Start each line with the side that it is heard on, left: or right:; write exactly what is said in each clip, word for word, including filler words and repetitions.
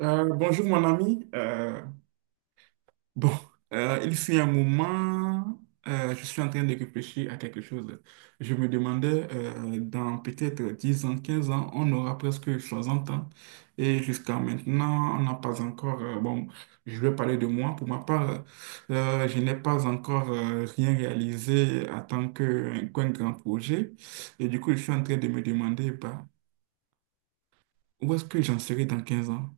right: Euh, bonjour mon ami. Euh, bon, euh, il fut un moment, euh, je suis en train de réfléchir à quelque chose. Je me demandais, euh, dans peut-être dix ans, quinze ans, on aura presque soixante ans. Et jusqu'à maintenant, on n'a pas encore... euh, bon, je vais parler de moi. Pour ma part, euh, je n'ai pas encore euh, rien réalisé en tant que, qu'un grand projet. Et du coup, je suis en train de me demander, bah, où est-ce que j'en serai dans quinze ans?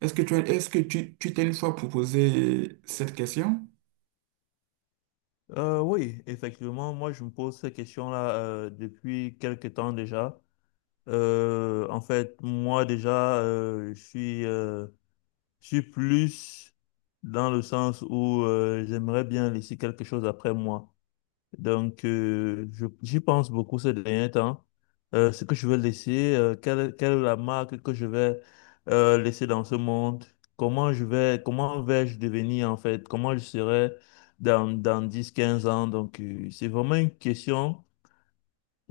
right: Est-ce que tu as- est-ce que tu, tu t'es une fois proposé cette question?
left: Euh, oui, effectivement, moi je me pose ces questions là euh, depuis quelque temps déjà. Euh, en fait, moi déjà, euh, je suis, euh, je suis plus dans le sens où euh, j'aimerais bien laisser quelque chose après moi. Donc, euh, je- j'y pense beaucoup ces derniers temps. Euh, ce que je vais laisser, euh, quelle, quelle est la marque que je vais euh, laisser dans ce monde? Comment je vais, comment vais-je devenir en fait? Comment je serai dans, dans dix quinze ans? Donc, euh, c'est vraiment une question,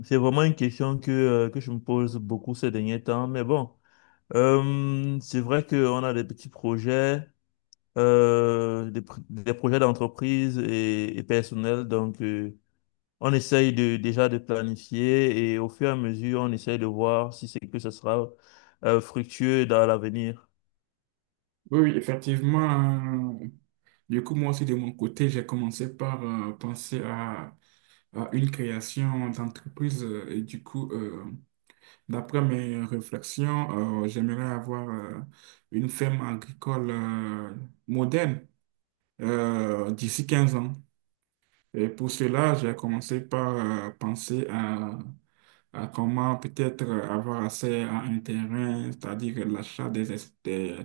left: c'est vraiment une question que, euh, que je me pose beaucoup ces derniers temps. Mais bon, euh, c'est vrai qu'on a des petits projets, euh, des, pr- des projets d'entreprise et, et personnels. Donc, euh, on essaye de, déjà de planifier et au fur et à mesure, on essaye de voir si c'est que ce sera euh, fructueux dans l'avenir.
right: Oui, oui, effectivement. euh, Du coup, moi aussi, de mon côté, j'ai commencé par euh, penser à, à une création d'entreprise. euh, Et du coup, euh, d'après mes réflexions, euh, j'aimerais avoir euh, une ferme agricole euh, moderne euh, d'ici quinze ans. Et pour cela, j'ai commencé par euh, penser à, à comment peut-être avoir accès à un terrain, c'est-à-dire l'achat des, es- des,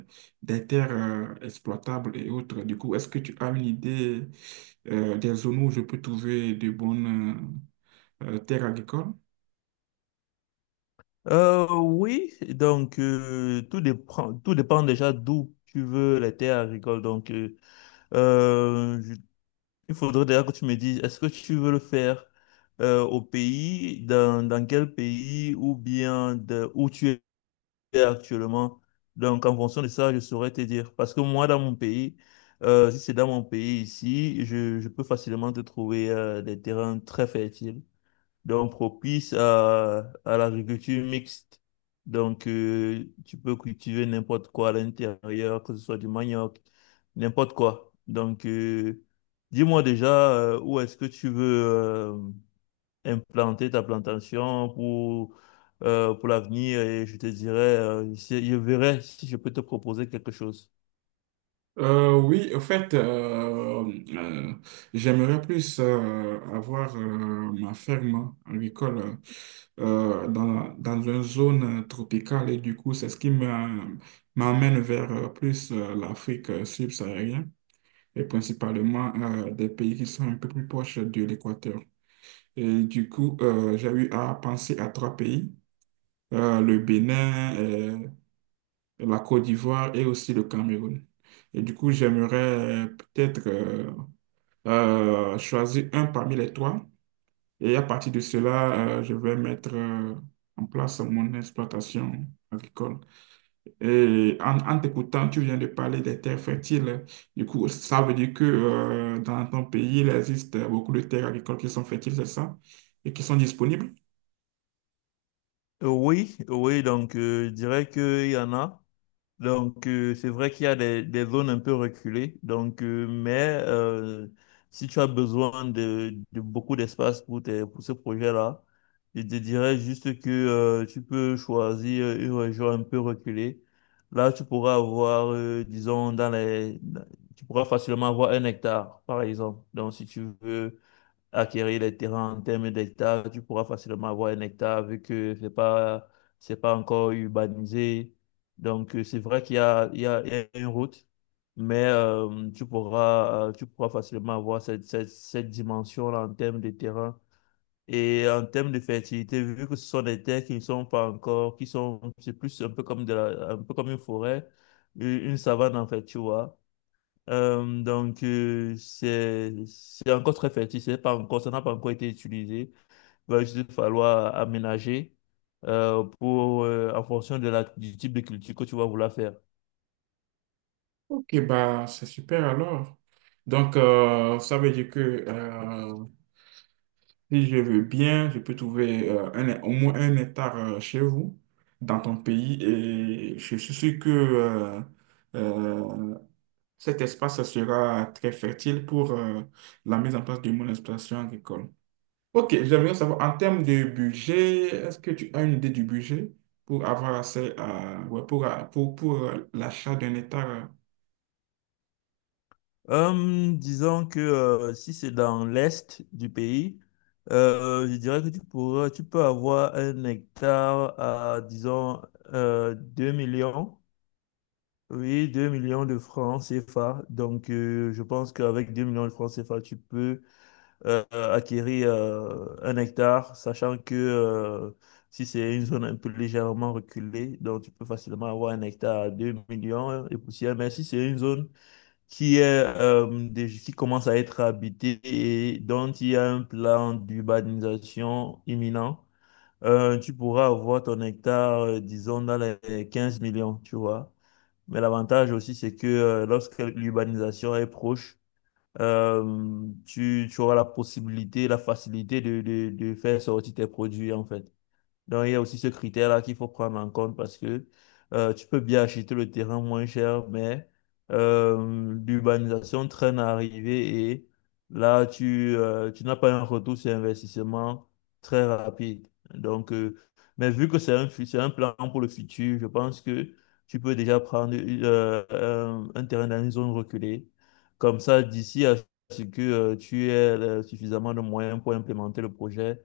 right: des terres euh, exploitables et autres. Du coup, est-ce que tu as une idée euh, des zones où je peux trouver de bonnes euh, euh, terres agricoles?
left: Euh, oui, donc euh, tout dépend, tout dépend déjà d'où tu veux les terres agricoles. Donc, euh, euh, je- il faudrait déjà que tu me dises, est-ce que tu veux le faire euh, au pays, dans, dans quel pays, ou bien de, où tu actuellement. Donc, en fonction de ça, je saurais te dire. Parce que moi, dans mon pays, euh, si c'est dans mon pays ici, je, je peux facilement te trouver euh, des terrains très fertiles, donc propices à, à l'agriculture mixte. Donc, euh, tu peux cultiver n'importe quoi à l'intérieur, que ce soit du manioc, n'importe quoi. Donc, euh, dis-moi déjà euh, où est-ce que tu veux. euh, implanter ta plantation pour, euh, pour l'avenir et je te dirai euh, si- je verrai si je peux te proposer quelque chose.
right: Euh, oui, en fait, euh, euh, j'aimerais plus euh, avoir euh, ma ferme agricole euh, dans, dans une zone tropicale et du coup, c'est ce qui m'a- m'amène vers euh, plus euh, l'Afrique euh, subsaharienne et principalement euh, des pays qui sont un peu plus proches de l'équateur. Et du coup, euh, j'ai eu à penser à trois pays, euh, le Bénin, euh, la Côte d'Ivoire et aussi le Cameroun. Et du coup, j'aimerais euh, peut-être euh, euh, choisir un parmi les trois. Et à partir de cela, euh, je vais mettre euh, en place mon exploitation agricole. Et en, en t'écoutant, tu viens de parler des terres fertiles. Du coup, ça veut dire que euh, dans ton pays, il existe beaucoup de terres agricoles qui sont fertiles, c'est ça? Et qui sont disponibles?
left: Euh, oui, oui, donc euh, je dirais qu'il y en a. Donc, euh, c'est vrai qu'il y a des, des zones un peu reculées. Donc, euh, mais euh, si tu as besoin de, de beaucoup d'espace pour, tes- pour ce projet-là, je te dirais juste que euh, tu peux choisir euh, une région un peu reculée. Là, tu pourras avoir, euh, disons, dans les, tu pourras facilement avoir un hectare, par exemple. Donc, si tu veux acquérir les terrains en termes d'hectares, tu pourras facilement avoir un hectare vu que c'est pas, c'est pas encore urbanisé. Donc, euh, c'est vrai qu'il y a, il y a, il y a une route, mais euh, tu pourras, euh, tu pourras facilement avoir cette, cette, cette dimension-là en termes de terrain. Et en termes de fertilité, vu que ce sont des terres qui ne sont pas encore, qui sont, c'est plus un peu comme de la- un peu comme une forêt, une une savane en fait, tu vois. Euh, donc, euh, c'est c'est encore très fertile, c'est pas encore, ça n'a pas encore été utilisé. Il va juste falloir aménager euh, pour, euh, en fonction de la, du type de culture que tu vas vouloir faire.
right: Ok, bah, c'est super alors. Donc, euh, ça veut dire que euh, si je veux bien, je peux trouver euh, un- au moins un hectare euh, chez vous, dans ton pays, et je suis sûr que euh, euh, cet espace sera très fertile pour euh, la mise en place de mon exploitation agricole. Ok, j'aimerais savoir, en termes de budget, est-ce que tu as une idée du budget pour avoir accès à, ouais, pour, pour, pour euh, l'achat d'un hectare? Euh,
left: Euh, disons que euh, si c'est dans l'est du pays, euh, je dirais que tu pourras, tu peux avoir un hectare à, disons, euh, 2 millions. Oui, deux millions de francs CFA. Donc, euh, je pense qu'avec deux millions de francs CFA, tu peux euh, acquérir euh, un hectare, sachant que euh, si c'est une zone un peu légèrement reculée, donc tu peux facilement avoir un hectare à deux millions et poussière. Mais si c'est une zone qui est euh, déj- qui commence à être habitée et dont il y a un plan d'urbanisation imminent, euh, tu pourras avoir ton hectare, euh, disons, dans les quinze millions, tu vois. Mais l'avantage aussi, c'est que euh, lorsque l'urbanisation est proche, euh, tu, tu auras la possibilité, la facilité de, de, de faire sortir tes produits, en fait. Donc, il y a aussi ce critère-là qu'il faut prendre en compte parce que euh, tu peux bien acheter le terrain moins cher, mais euh, l'urbanisation traîne à arriver et là, tu, euh, tu n'as pas un retour sur investissement très rapide. Donc, euh, mais vu que c'est un, fu- c'est un plan pour le futur, je pense que tu peux déjà prendre euh, un, un terrain dans une zone reculée. Comme ça, d'ici à ce que euh, tu aies euh, suffisamment de moyens pour implémenter le projet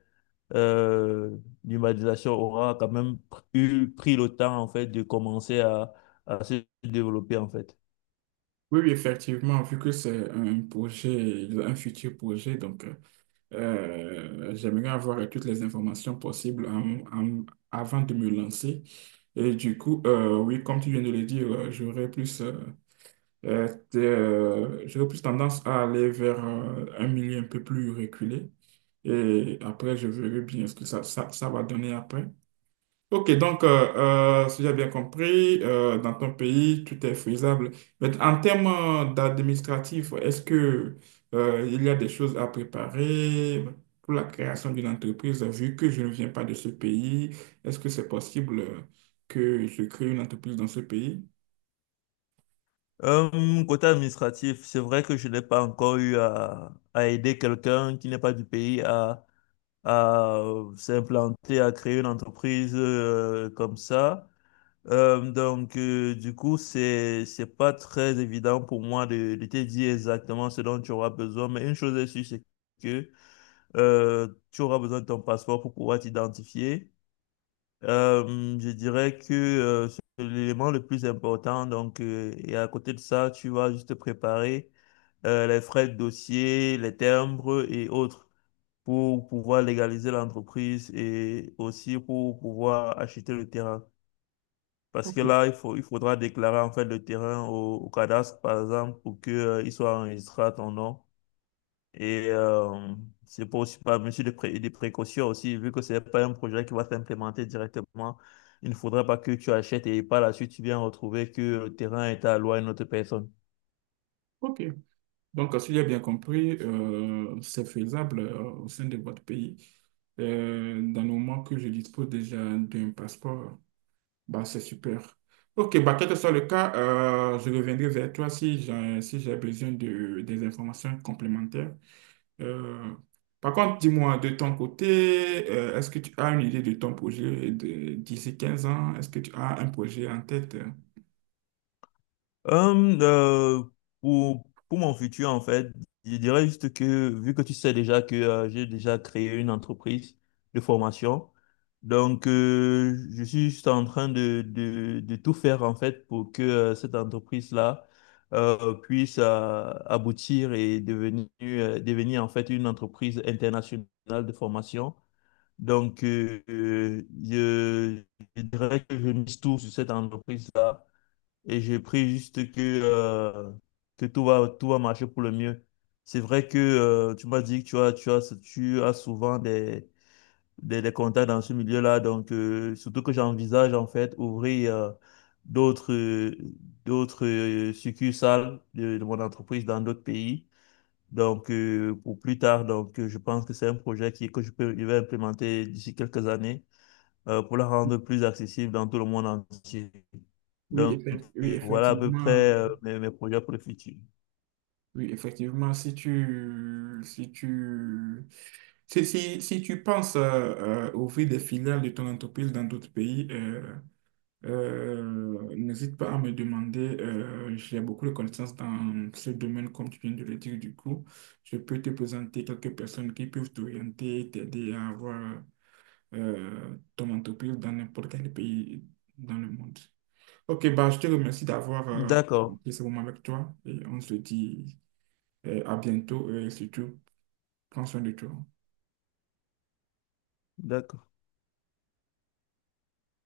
left: euh, l'humanisation aura quand même eu, pris le temps en fait de commencer à, à se développer en fait.
right: Oui, oui, effectivement, vu que c'est un projet, un futur projet, donc. Euh, Euh, j'aimerais avoir toutes les informations possibles en- en- avant de me lancer. Et du coup, euh, oui, comme tu viens de le dire, euh, j'aurais plus, euh, euh, t- euh, j'aurais plus tendance à aller vers euh, un milieu un peu plus reculé. Et après, je verrai bien ce que ça, ça, ça va donner après. Ok, donc, euh, euh, si j'ai bien compris, euh, dans ton pays, tout est faisable. Mais en termes euh, d'administratif, est-ce que, euh, il y a des choses à préparer pour la création d'une entreprise, vu que je ne viens pas de ce pays? Est-ce que c'est possible euh, que je crée une entreprise dans ce pays?
left: Euh, côté administratif, c'est vrai que je n'ai pas encore eu à, à aider quelqu'un qui n'est pas du pays à, à euh, s'implanter, à créer une entreprise euh, comme ça. Euh, donc, euh, du coup, c'est, c'est pas très évident pour moi de, de te dire exactement ce dont tu auras besoin, mais une chose est sûre, c'est que Euh, tu auras besoin de ton passeport pour pouvoir t'identifier. Euh, je dirais que euh, c'est l'élément le plus important. Donc, euh, et à côté de ça, tu vas juste préparer euh, les frais de dossier, les timbres et autres pour pouvoir légaliser l'entreprise et aussi pour pouvoir acheter le terrain. Parce que là, il faut, il faudra déclarer en fait le terrain au, au cadastre, par exemple, pour que, euh, il soit enregistré à ton nom. Et euh, c'est pour aussi par mesure de, pré- de précaution aussi, vu que ce n'est pas un projet qui va s'implémenter directement, il ne faudrait pas que tu achètes et par la suite tu viens retrouver que le terrain est alloué à une autre personne.
right: Ok, donc, euh, si j'ai bien compris, euh, c'est faisable euh, au sein de votre pays. Euh, dans le moment que je dispose déjà d'un passeport. Bah, c'est super. Ok, bah, quel que soit le cas, euh, je reviendrai vers toi si j'ai si j'ai besoin de, des informations complémentaires. Euh, Par contre, dis-moi, de ton côté, euh, est-ce que tu as une idée de ton projet de- d'ici quinze ans? Est-ce que tu as un projet en tête?
left: Hum, euh, pour, pour mon futur, en fait, je dirais juste que, vu que tu sais déjà que euh, j'ai déjà créé une entreprise de formation, donc euh, je suis juste en train de, de, de tout faire, en fait, pour que euh, cette entreprise-là euh, puisse euh, aboutir et devenir, euh, devenir, en fait, une entreprise internationale de formation. Donc, euh, euh, je, je dirais que je mise tout sur cette entreprise et je prie juste que, euh, que tout va, tout va marcher pour le mieux. C'est vrai que euh, tu m'as dit que tu as, tu as, tu as souvent des, des, des contacts dans ce milieu-là. Donc, euh, surtout que j'envisage en fait ouvrir euh, d'autres euh, d'autres euh, succursales de, de mon entreprise dans d'autres pays. Donc, euh, pour plus tard, donc, euh, je pense que c'est un projet qui, que je peux, je vais implémenter d'ici quelques années euh, pour la rendre plus accessible dans tout le monde entier.
right: Oui,
left: Donc,
right: effect- oui,
left: euh, voilà à peu
right: effectivement.
left: près euh, mes, mes projets pour le futur.
right: Oui, effectivement, si tu, si tu, si, si, si tu penses euh, euh, ouvrir des filiales de ton entreprise dans d'autres pays, euh, euh, n'hésite pas à me demander. Euh, j'ai beaucoup de connaissances dans ce domaine, comme tu viens de le dire. Du coup, je peux te présenter quelques personnes qui peuvent t'orienter, t'aider à avoir euh, ton entreprise dans n'importe quel pays dans le monde. Ok, bah, je te remercie d'avoir euh,
left: D'accord,
right: pris ce moment avec toi et on se dit. Et à bientôt et surtout, prends soin de toi.
left: d'accord.